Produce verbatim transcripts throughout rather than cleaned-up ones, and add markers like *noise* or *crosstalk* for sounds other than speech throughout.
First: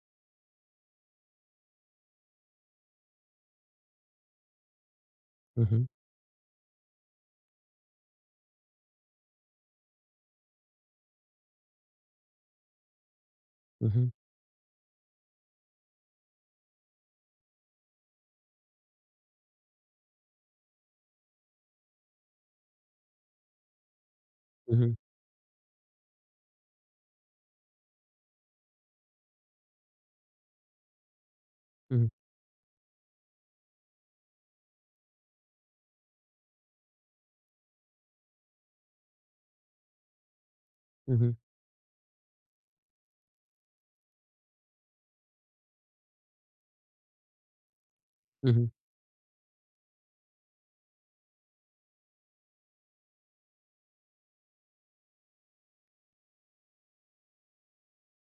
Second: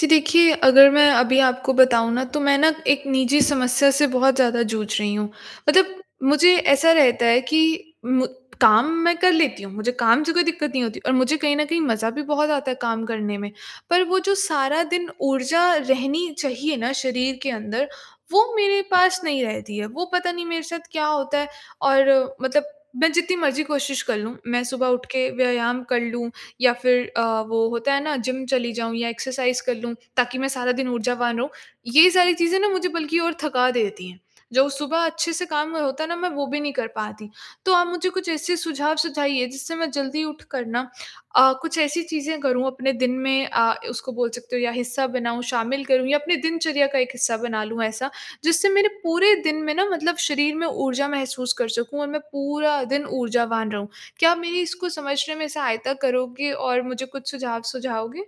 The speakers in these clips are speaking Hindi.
जी। देखिए, अगर मैं अभी आपको बताऊँ ना, तो मैं ना एक निजी समस्या से बहुत ज़्यादा जूझ रही हूँ। हुँ, हुँ। मतलब मुझे ऐसा रहता है कि मु काम मैं कर लेती हूँ, मुझे काम से कोई दिक्कत नहीं होती और मुझे कहीं न कहीं मज़ा भी बहुत आता है काम करने में। हुँ, पर हुँ। वो जो सारा दिन ऊर्जा रहनी चाहिए ना शरीर के अंदर, वो मेरे पास नहीं रहती है। वो पता नहीं मेरे साथ क्या होता है और मतलब मैं जितनी मर्ज़ी कोशिश कर लूँ, मैं हुँ, सुबह हुँ। उठ के व्यायाम कर लूँ या फिर अ, वो होता है ना, जिम चली जाऊँ या एक्सरसाइज़ कर लूँ, ताकि मैं सारा दिन ऊर्जावान रहूँ। हुँ। ये सारी चीज़ें ना, मुझे बल्कि और थका देती हैं। जो सुबह अच्छे से काम होता है ना, मैं वो भी नहीं कर पाती। तो आप मुझे कुछ ऐसे सुझाव सुझाइए, जिससे मैं जल्दी उठकर ना हुँ, हुँ। अ, कुछ ऐसी चीज़ें करूँ अपने दिन में अ, उसको बोल सकते हो या हिस्सा बनाऊँ, शामिल करूँ या अपने दिनचर्या का एक हिस्सा बना लूँ ऐसा, हुँ, जिससे हुँ। मेरे पूरे दिन में ना, मतलब शरीर में ऊर्जा महसूस कर सकूँ और मैं पूरा दिन ऊर्जावान रहूँ। क्या आप मेरी इसको समझने में सहायता करोगे और मुझे कुछ सुझाव सुझाओगे?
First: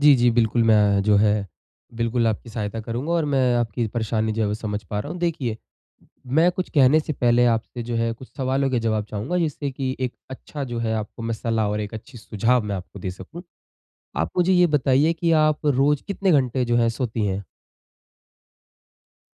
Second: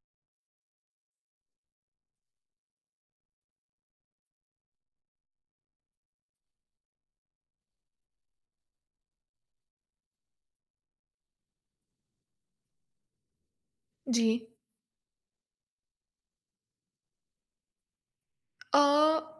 जी, जी। बिल्कुल, मैं जो है, बिल्कुल आपकी सहायता करूँगा और मैं आपकी परेशानी जो है, वो समझ पा रहा हूँ। देखिए, मैं कुछ कहने से पहले आपसे जो है, कुछ सवालों के जवाब चाहूँगा, जिससे कि एक अच्छा जो है, आपको में सलाह और एक अच्छी सुझाव मैं आपको दे सकूँ। आप जी। मुझे ये बताइए कि आप रोज़ कितने घंटे जो है, सोती हैं? अ,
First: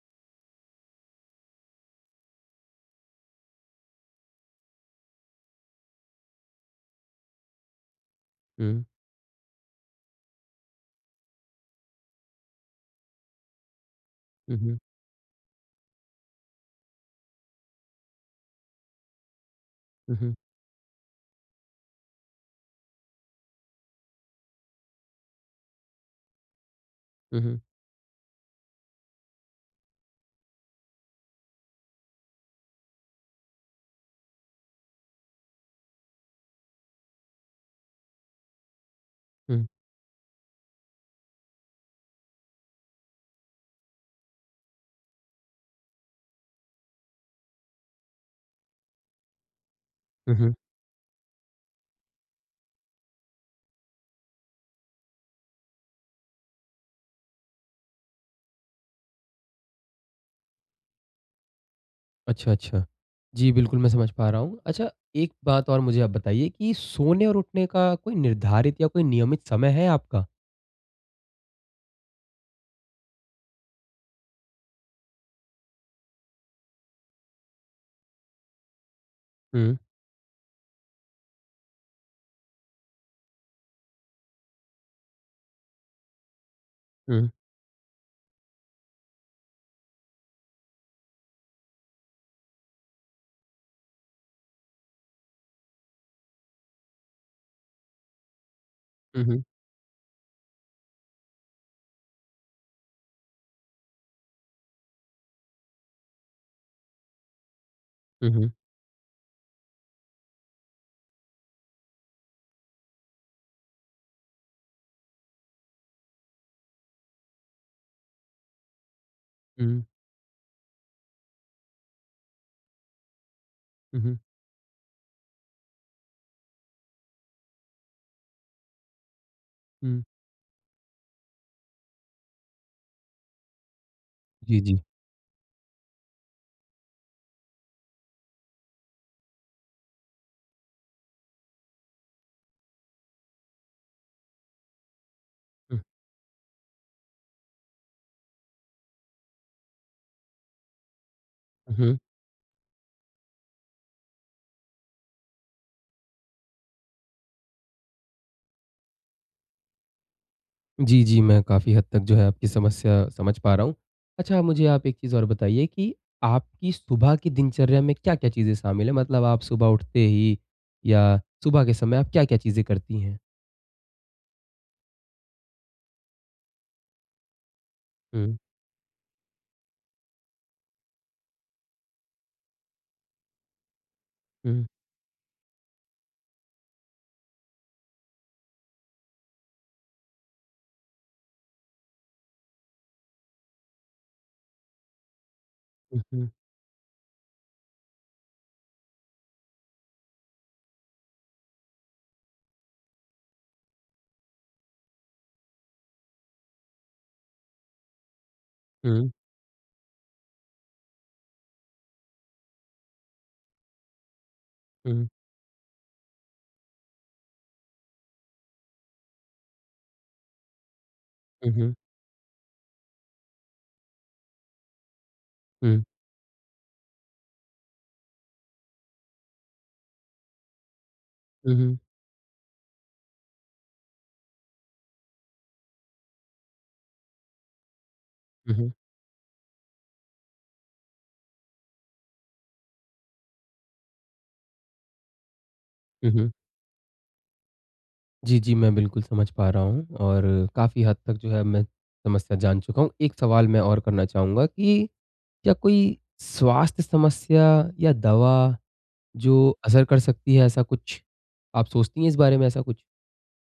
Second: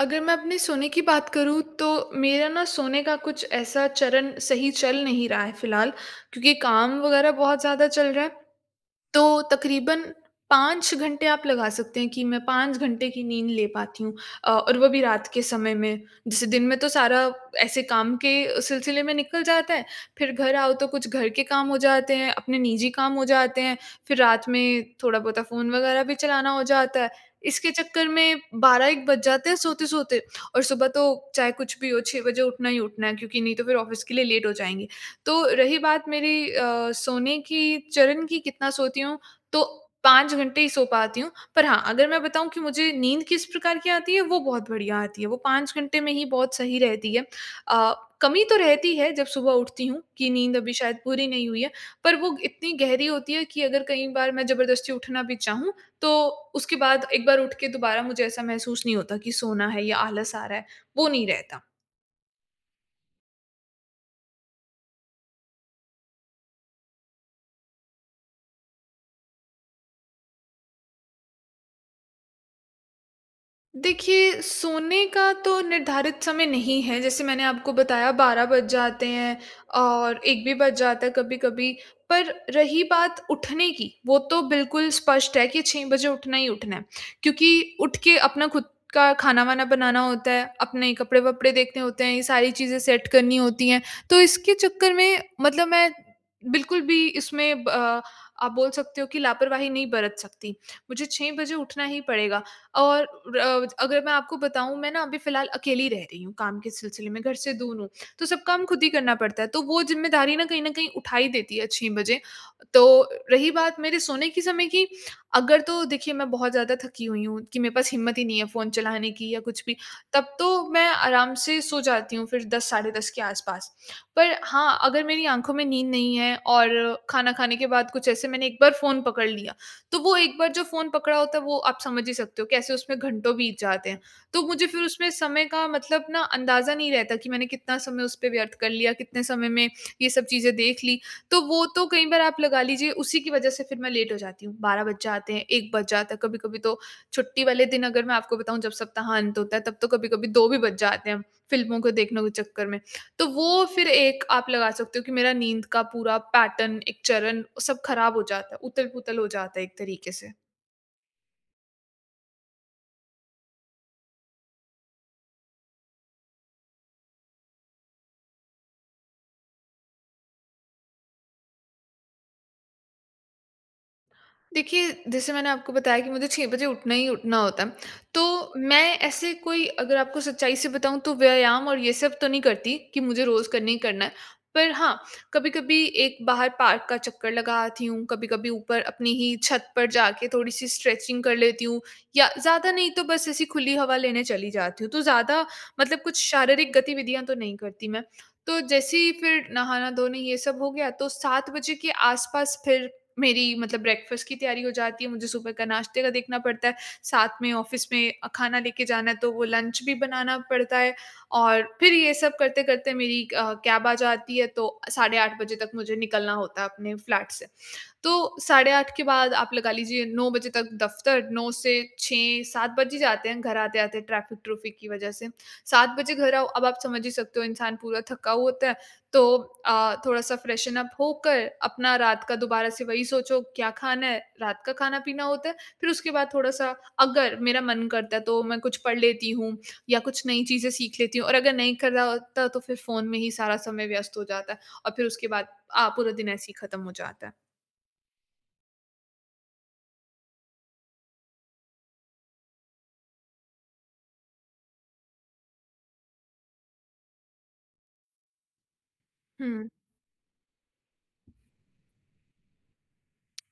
अगर मैं अपने सोने की बात करूँ तो मेरा ना सोने का कुछ ऐसा चरण सही चल नहीं रहा है फ़िलहाल। क्योंकि काम वग़ैरह बहुत ज़्यादा चल रहा है। हुँ। तो तकरीबन पाँच घंटे आप लगा सकते हैं कि मैं पाँच घंटे की नींद ले पाती हूँ। अ, हुँ, हुँ। और वो भी रात के समय में। जैसे दिन में तो सारा ऐसे काम के अ, सिलसिले में निकल जाता है। हुँ, फिर हुँ। घर आओ तो कुछ घर के काम हो जाते हैं, अपने निजी काम हो जाते हैं, फिर रात में थोड़ा बोता फ़ोन वगैरह भी चलाना हो जाता है। हुँ, हुँ। इसके चक्कर में बारह-एक बज जाते हैं सोते-सोते। और सुबह तो चाहे कुछ भी हो, छह बजे उठना ही उठना है क्योंकि नहीं तो फिर ऑफ़िस के लिए लेट हो जाएँगे। तो रही बात मेरी अ, सोने की चरण कि कितना सोती हूँ तो हुँ। पाँच घंटे ही सो पाती हूँ। पर हाँ, अगर मैं बताऊँ कि मुझे नींद किस प्रकार की आती है वो बहुत बढिया आती है। वो पाँच घंटे में ही बहुत सही रहती है। अ, कमी तो रहती है जब सुबह उठती हूँ कि हुँ, हुँ। नींद अभी शायद पूरी नहीं हुई है। पर वो इतनी गहरी होती है कि अगर कई बार मैं ज़बरदस्ती उठना भी चाहूँ तो उसके बाद एक बार उठ के दोबारा मुझे ऐसा महसूस नहीं होता कि सोना है या आलस आ रहा है। वो नहीं रहता। अच्छा-अच्छा। जी, बिल्कुल मैं समझ पा रहा हूँ। अच्छा एक बात और मुझे आप बताइए कि सोने और उठने का कोई निर्धारित या कोई नियमित समय है आपका? देखिए, सोने का तो निर्धारित समय नहीं है जैसे मैंने आपको बताया बारह बज जाते हैं हुँ। और एक भी बज जाता है कभी-कभी। पर रही बात उठने की वो तो बिल्कुल स्पष्ट है कि छह बजे उठना ही उठना है हुँ। क्योंकि उठ के अपना खुद का खाना-वाना बनाना होता है। अपने कपड़े-वपड़े देखने होते हैं। ये सारी चीजें सेट करनी होती हैं। तो इसके चक्कर में मतलब मैं बिल्कुल भी इसमें ब आप बोल सकते हो कि हुँ, हुँ। लापरवाही नहीं बरत सकती। मुझे छह बजे उठना ही पड़ेगा। और अ अगर मैं आपको बताऊँ मैं न अभी फ़िलहाल अकेली रह रही हूँ काम के सिलसिले में घर से दूर हूँ। तो हुँ, सब हुँ। काम खुद ही करना पड़ता है। तो वो ज़िम्मेदारी न कहीं न कहीं उठा ही देती है छह बजे। तो रही बात मेरे सोने के समय की अगर तो देखिए मैं बहुत ज़्यादा थकी हुई हूँ कि मेरे पास हिम्मत ही नहीं है फ़ोन चलाने की या कुछ भी। हुँ। तब तो मैं आराम से सो जाती हूँ फिर दस साढ़े दस के आस-पास। हुँ, हुँ। पर हाँ, अगर मेरी आँखों में नींद नहीं है और खाना खाने के बाद कुछ ऐसे मैंने एक बार फ़ोन पकड़ लिया तो हुँ। वो एक बार जो फ़ोन पकड़ा होता है वो आप समझ ही सकते हो कैसे उसमें घंटों बीत जाते हैं। तो जी, मुझे जी। फिर उसमें समय का मतलब न अंदाजा नहीं रहता कि मैंने कितना समय उस पे व्यर्थ कर लिया, कितने समय में ये सब चीजें देख ली। तो वो तो कई बार आप लगा लीजिए, उसी की वज़ह से फिर मैं लेट हो जाती हूँ। बारह बज जाते हैं, एक हुँ। बज जाता है कभी-कभी तो छुट्टी वाले दिन अगर मैं आपको बताऊँ जब सप्ताह अंत होता है तब तो कभी-कभी दो भी बज जाते हैं हुँ, फ़िल्मों को हुँ। देखने के चक्कर में। तो वो फिर एक आप लगा सकते हो कि मेरा नींद का पूरा पैटर्न एक चरण सब ख़राब हो जाता है, उतल-पुतल हो जाता है एक तरीके से। जी, जी। मैं काफ़ी हद तक जो है आपकी समस्या समझ पा रहा हूँ। अच्छा मुझे आप एक चीज़ और बताइए कि आपकी सुबह की दिनचर्या में क्या-क्या चीज़ें शामिल है? मतलब आप सुबह उठते ही या सुबह के समय आप क्या-क्या चीज़ें करती हैं? देखिए, जैसे मैंने आपको बताया कि मुझे छह बजे उठना ही उठना होता है। हुँ। तो मैं ऐसे कोई अगर आपको सच्चाई से बताऊँ तो व्यायाम और ये सब तो नहीं करती कि मुझे रोज़ करना ही करना है। हुँ। पर हाँ, कभी-कभी एक बाहर पार्क का चक्कर लगा आती हूँ। कभी-कभी ऊपर अपनी ही छत पर जाके थोड़ी-सी स्ट्रेचिंग कर लेती हूँ। या ज़्यादा नहीं तो बस ऐसी खुली हवा लेने चली जाती हूँ। तो ज़्यादा मतलब हुँ, कुछ हुँ। शारीरिक गतिविधियाँ तो नहीं करती मैं। तो जैसे ही फिर नहाना-धोना ये सब हो गया तो सात बजे के आस-पास फिर मेरी मतलब ब्रेकफास्ट की तैयारी हो जाती है। मुझे सुबह का नाश्ते का देखना पड़ता है। साथ में ऑफिस में अ, खाना लेके जाना हुँ। है तो वो लंच भी बनाना पड़ता है। और फिर ये सब करते-करते मेरी क कैब आ जाती है तो हुँ। साढ़े आठ बजे तक मुझे निकलना होता है अपने फ्लैट से। तो साढ़े आठ के बाद आप लगा लीजिए नौ बजे तक दफ्तर, नौ हुँ, हुँ। से छह-सात बज ही जाते हैं घर आते-आते ट्रैफिक-ट्रुफिक की वजह से। हुँ। सात बजे घर आओ अब आप समझ ही सकते हो इंसान पूरा थका हुआ होता है। तो अ, थोड़ा-सा फ्रेशन उप होकर हुँ, हुँ। अपना रात का दोबारा से वही सोचो क्या खाना है, रात का खाना-पीना होता है। फिर उसके बाद थोड़ा-सा अगर मेरा मन करता है तो हुँ, मैं हुँ। कुछ पढ़ लेती हूँ या कुछ नई चीजें सीख लेती हूँ। और अगर नहीं कर रहा होता तो फिर फ़ोन में ही सारा समय व्यस्त हो जाता है। और फिर उसके बाद अ, हुँ, पूरा दिन हुँ। ऐसे ही ख़त्म हो जाता है। जी, जी मैं बिल्कुल समझ पा रहा हूँ और काफ़ी हद तक जो है मैं समस्या जान चुका हूँ। एक सवाल मैं और करना चाहूँगा कि क्या कोई स्वास्थ्य समस्या या दवा जो हुँ। असर कर सकती है ऐसा कुछ, आप सोचती हैं इस बारे में ऐसा कुछ?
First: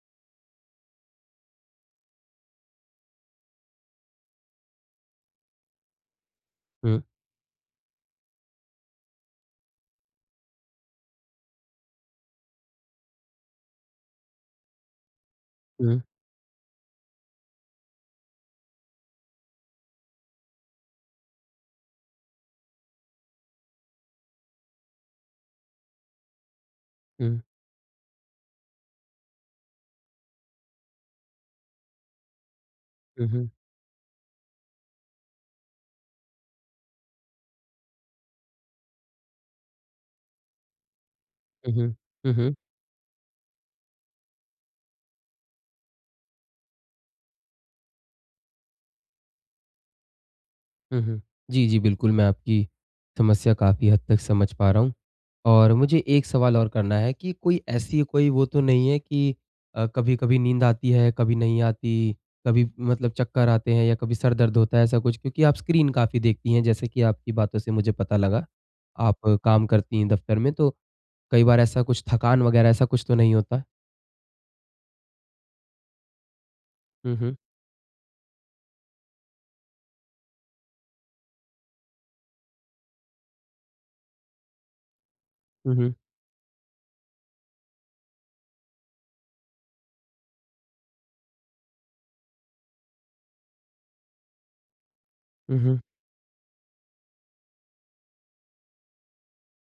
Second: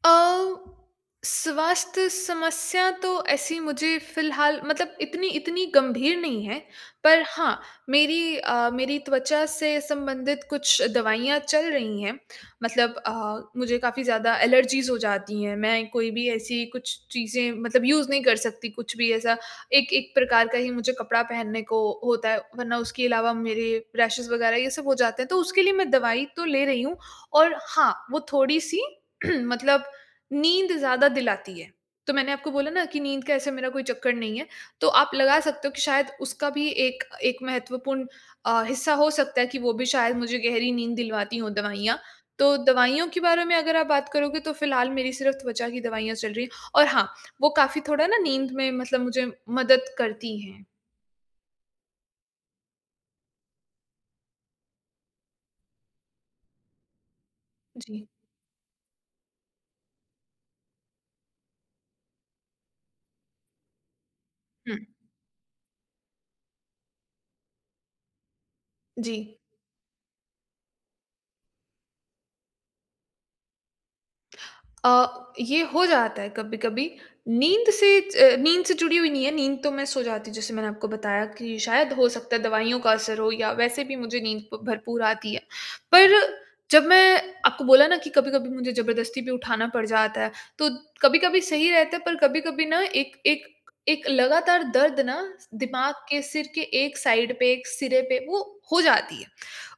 अ, स्वास्थ्य समस्या तो ऐसी मुझे फ़िलहाल मतलब इतनी इतनी गंभीर नहीं है हुँ। पर हाँ मेरी अ, मेरी त्वचा से संबंधित कुछ दवाइयाँ चल रही हैं मतलब अ, मुझे काफ़ी ज़्यादा एलर्जीज़ हो जाती हैं। मैं हुँ। कोई भी ऐसी कुछ चीजें मतलब यूज़ नहीं कर सकती कुछ भी ऐसा। एक एक प्रकार का ही मुझे कपड़ा पहनने को होता है। वरना उसके अलावा मेरे रेशेज़ वग़ैरह ये सब हो जाते हैं। तो उसके लिए मैं दवाई तो ले रही हूँ हुँ। और हाँ वो थोड़ी-सी *clears throat* मतलब नींद ज़्यादा दिलाती है। तो मैंने आपको बोला ना कि नींद हुँ, का ऐसा हुँ। मेरा कोई चक्कर नहीं है तो आप लगा सकते हो कि शायद उसका भी एक एक महत्वपूर्ण अ, हिस्सा हो सकता है कि वो भी शायद मुझे गहरी नींद दिलवाती हो हुँ, हुँ। दवाइयाँ। हुँ, हुँ। तो दवाइयों के बारे में अगर आप बात करोगे तो फ़िलहाल मेरी सिर्फ़ त्वचा की दवाइयाँ चल रही हैं और हाँ, वो काफ़ी थोड़ा ना नींद में मतलब मुझे मदद करती हैं। हुँ, हुँ। जी, जी बिल्कुल मैं आपकी समस्या काफ़ी हद तक समझ पा रहा हूँ। और मुझे एक सवाल और करना है कि कोई ऐसी जी। कोई वो तो नहीं है कि अ, कभी-कभी नींद आती है, कभी नहीं आती, कभी मतलब चक्कर आते हैं या कभी सर दर्द होता है हुँ। ऐसा कुछ क्योंकि आप स्क्रीन काफ़ी देखती हैं, जैसे कि आपकी बातों से मुझे पता लगा। आप जी। काम करती हैं दफ्तर में तो कई बार ऐसा कुछ थकान वग़ैरह ऐसा कुछ तो नहीं होता? अ, ये हो जाता है कभी-कभी। हुँ, हुँ। नींद से ज नींद से जुड़ी हुई नहीं है, नींद तो मैं सो जाती हूँ, जैसे मैंने आपको बताया कि शायद हो सकता है दवाइयों का असर हो या वैसे भी मुझे नींद ब भरपूर आती है। हुँ, हुँ। पर जब मैं आपको बोला ना कि कभी-कभी मुझे ज़बरदस्ती भी उठाना पड़ जाता है, तो कभी-कभी सही रहता है, पर कभी-कभी ना एक एक, एक लगातार दर्द ना स उहुँ। दिमाग के, सिर के एक साइड पे, एक सिरे पे, वो हो जाती है।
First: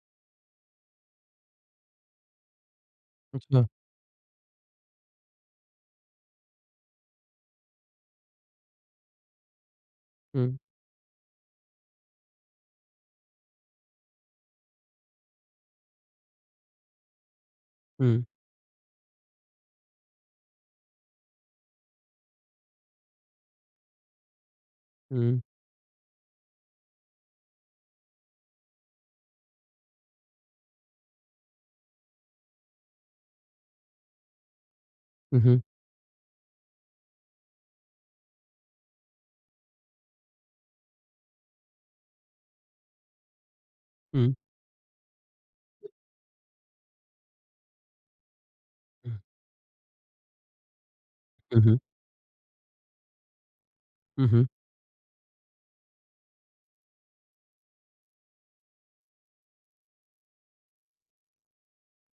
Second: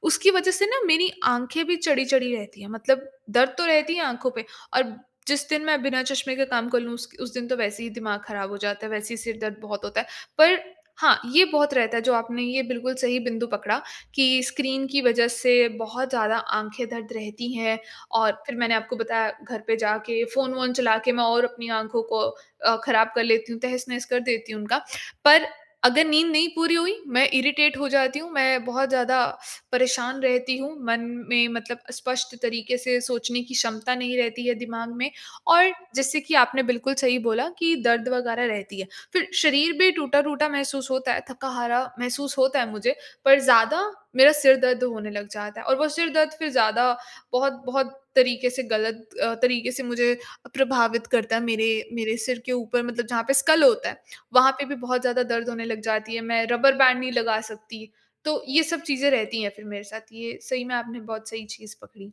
उसकी वजह से ना मेरी आँखें भी चढ़ी-चढ़ी रहती हैं, मतलब दर्द तो अच्छा। रहती है आँखों पे, और जिस दिन मैं बिना चश्मे के काम कर लूँ, उस उस दिन तो वैसे ही दिमाग खराब हो जाता है, वैसे ही सिर दर्द बहुत होता है। हुँ। पर हाँ, ये बहुत रहता है, जो आपने ये बिल्कुल सही बिंदु पकड़ा, कि स्क्रीन की वजह से बहुत ज़्यादा आँखें दर्द रहती हैं। हुँ। और फिर मैंने आपको बताया घर पे जाके, फ़ोन-वोन चला के, मैं और अपनी आँखों को अ, खराब कर लेती हूँ, तहस-नहस कर देती हूँ उनका। हुँ। पर अगर नींद नहीं पूरी हुई, मैं इरिटेट हो जाती हूँ, मैं बहुत ज़्यादा *sniffs* परेशान रहती हूँ, मन में मतलब स्पष्ट तरीक़े से सोचने की क्षमता नहीं रहती है दिमाग में। हुँ, हुँ। और जैसे कि आपने बिल्कुल सही बोला कि दर्द वग़ैरह रहती है। फिर शरीर भी टूटा-टूटा महसूस होता है, थका-हारा महसूस होता है मुझे, पर ज़्यादा हुँ। मेरा सिर दर्द होने लग जाता है। और वो सिर दर्द फिर ज़्यादा बहुत-बहुत तरीक़े से, गलत हुँ। अ, तरीक़े से मुझे अ, प्रभावित करता है। हुँ, हुँ। मेरे, मेरे सिर के ऊपर मतलब जहाँ पे स्कल होता है, उहुँ। वहाँ पे भी बहुत ज़्यादा दर्द होने लग जाती है, मैं रबर बैंड नहीं लगा सकती। तो ये सब चीज़ें रहती हैं फिर मेरे साथ। ये सही में आपने बहुत सही चीज़ पकड़ी।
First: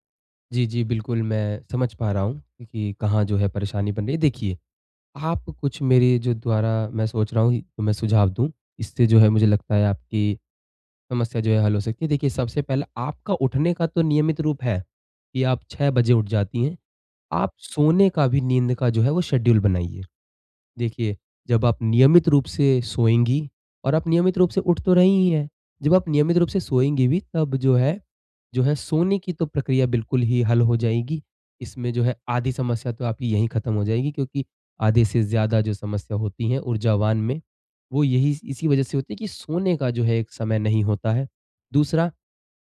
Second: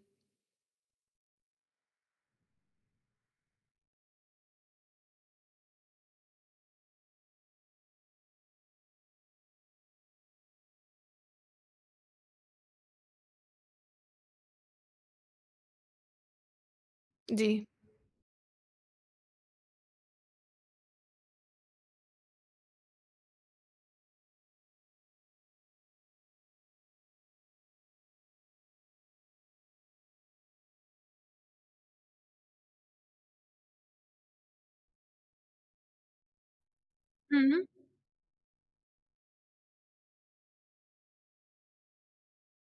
जी जी, बिल्कुल। मैं समझ पा रहा हूँ कि कहाँ जो है परेशानी बन रही है। देखिए, आप कुछ मेरे जो द्वारा मैं सोच रहा हूँ तो मैं सुझाव दूँ। इससे जो है मुझे लगता है आपकी समस्या जो है हल हो सकती है। देखिए सबसे पहले आपका उठने का तो नियमित रूप है, कि आप छह बजे उठ जाती हैं। आप जी। सोने का भी नींद का जो है वो शेड्यूल बनाइए। देखिए, जब आप नियमित रूप से सोएँगी और आप नियमित रूप से उठ तो रही ही हैं। जब आप नियमित रूप से सोएँगी भी तब जो है, जो है सोने की तो प्रक्रिया बिल्कुल ही हल हो जाएगी। इसमें जो है आधी समस्या तो आपकी यहीं ख़त्म हो जाएगी। क्योंकि आधे से ज़्यादा जो समस्या होती हैं ऊर्जावान में हुँ, हुँ। वो यही स इसी वजह से होती हैं कि सोने का जो है एक समय नहीं होता है। दूसरा,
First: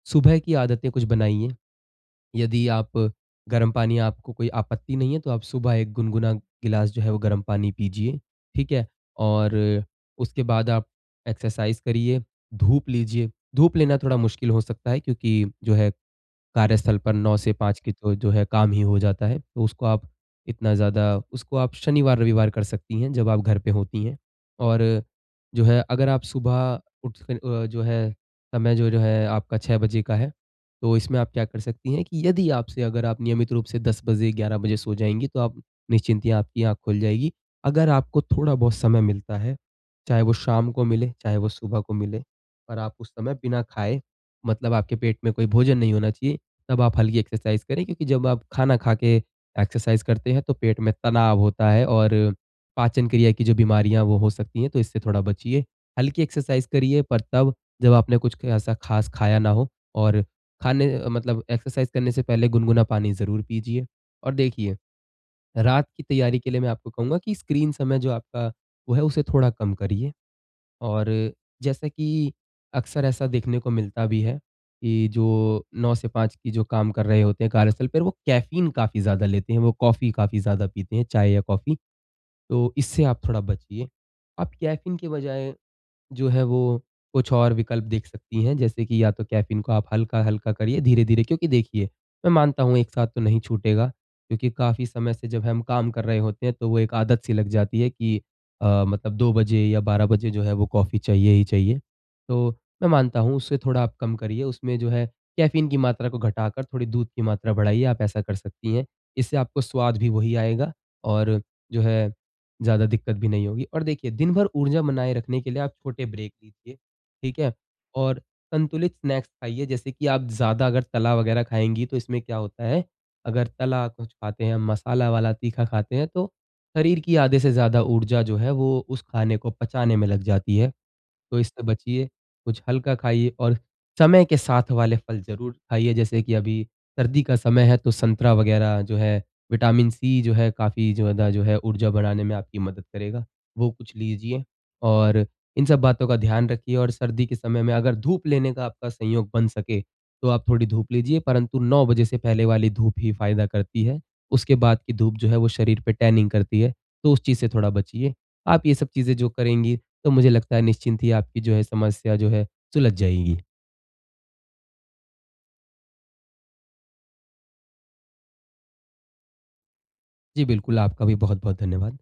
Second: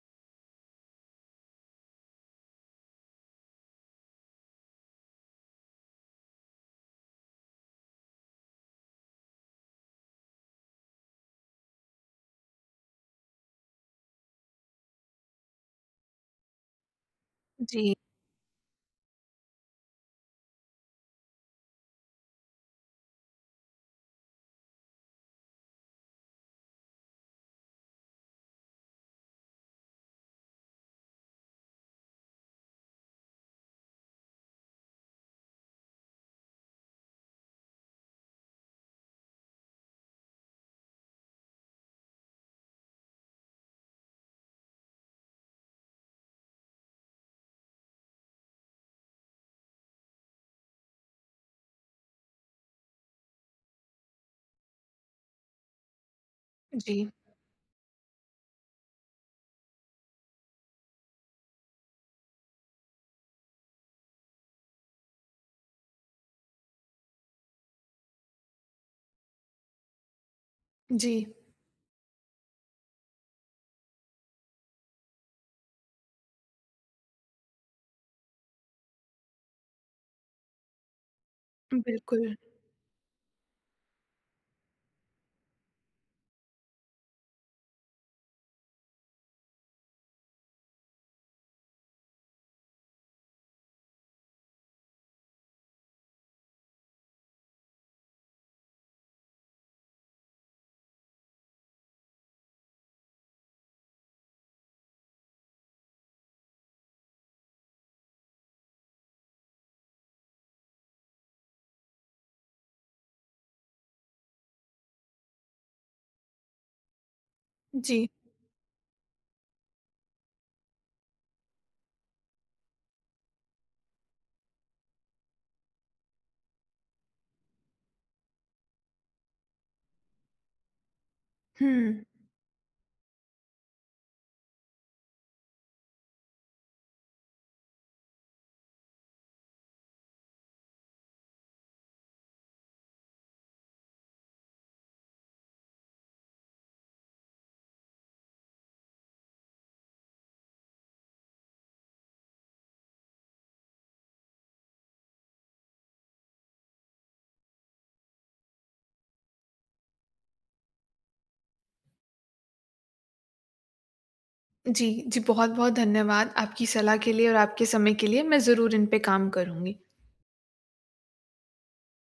सुबह की आदतें कुछ बनाइए। यदि आप, गरम पानी आपको कोई आपत्ति नहीं है तो आप सुबह एक गुनगुना गिलास जो है वो गर्म पानी पीजिए, ठीक है? और उसके बाद आप एक्सरसाइज़ करिए, धूप लीजिए। धूप लेना थोड़ा मुश्किल हो सकता है क्योंकि जो है कार्यस्थल पर नौ से पाँच के जी। जो जो है काम ही हो जाता है। तो उसको आप इतना ज़्यादा उसको आप शनिवार, रविवार कर सकती हैं जब आप घर पे होती हैं। और जो है अगर आप सुबह उठ के अ, जो है समय जो जो है आपका छह बजे का है। तो इसमें आप क्या कर सकती हैं कि यदि आपसे अगर आप नियमित रूप से दस बजे, ग्यारह बजे सो जाएँगी तो आप निश्चिंतियाँ आपकी आँख खुल जाएगी। अगर आपको थोड़ा बहुत समय मिलता है, चाहे वो शाम को मिले, चाहे वो सुबह को मिले और आप उस समय बिना खाए मतलब आपके पेट में कोई भोजन नहीं होना चाहिए, तब आप हल्की एक्सरसाइज़ करें। क्योंकि जब आप खाना खा के एक्सरसाइज़ करते हैं तो पेट में तनाव होता है और पाचन क्रिया की जो बीमारियाँ वो हो सकती है, तो इससे थोड़ा बचिए। हल्की एक्सरसाइज़ करिए जी। पर तब जब आपने कुछ ऐसा ख़ास खाया ना हो और खाने अ, मतलब एक्सरसाइज़ करने से पहले गुनगुना पानी ज़रूर पीजिए। और देखिए, रात की तैयारी के लिए मैं आपको कहूँगा कि स्क्रीन समय जो आपका वो है उसे थोड़ा कम करिए। जी। और जैसा कि अक्सर ऐसा देखने को मिलता भी है कि जो नौ से पाँच की जो काम कर रहे होते हैं कार्यस्थल पर वो कैफीन काफ़ी ज़्यादा लेते हैं। वो कॉफी काफ़ी ज़्यादा पीते हैं, चाय या कॉफी। बिल्कुल। तो इससे आप थोड़ा बचिए। आप कैफीन के बजाय जो है वो कुछ और विकल्प देख सकती हैं, जैसे कि या तो कैफीन को आप हल्का-हल्का करिए धीरे-धीरे। क्योंकि देखिए, मैं मानता हूँ एक साथ तो नहीं छूटेगा, क्योंकि काफ़ी समय से जब हम काम कर रहे होते हैं तो वो एक आदत सी लग जाती है कि अ, मतलब दो बजे या बारह बजे जो है वो कॉफी चाहिए ही चाहिए। तो मैं मानता हूँ उससे थोड़ा आप कम करिए, उसमें जो है कैफीन की मात्रा को घटाकर थोड़ी दूध की मात्रा बढ़ाइए, आप ऐसा कर सकती हैं। इससे आपको स्वाद भी वही आएगा और जो है, ज़्यादा दिक्कत भी नहीं होगी। और देखिए दिन भर ऊर्जा बनाए रखने के लिए आप छोटे ब्रेक लीजिए, ठीक है? जी। और संतुलित स्नैक्स खाइए, जैसे कि आप ज़्यादा अगर तला वगैरह खाएँगी तो इसमें क्या होता है अगर तला कुछ खाते हैं, मसाला वाला तीखा खाते हैं तो शरीर की आधे से ज़्यादा ऊर्जा जो है वो उस खाने को पचाने में लग जाती है। तो इससे हुँ। बचिए। कुछ हल्का खाइए और समय के साथ वाले फल ज़रूर खाइए। जैसे कि अभी सर्दी का समय है तो संतरा वगैरह जो है, विटामिन सी जो है काफ़ी ज़्यादा जो है ऊर्जा बढ़ाने में आपकी मदद करेगा। वो कुछ लीजिए और इन सब बातों का ध्यान रखिए। और सर्दी के समय में अगर धूप लेने का आपका संयोग बन सके तो आप थोड़ी धूप लीजिए, परंतु नौ बजे से पहले वाली धूप ही फ़ायदा करती है। उसके बाद की धूप जो है वो शरीर पे टैनिंग करती है। तो उस चीज से थोड़ा बचिए। आप ये सब चीजें जो करेंगी तो मुझे लगता है निश्चिंत ही आपकी जो है समस्या जो है सुलझ जाएगी। जी। जी, बहुत-बहुत धन्यवाद आपकी सलाह के लिए और आपके समय के लिए। मैं ज़रूर इन पे काम करुँगी। जी, बिल्कुल। आपका भी बहुत-बहुत धन्यवाद।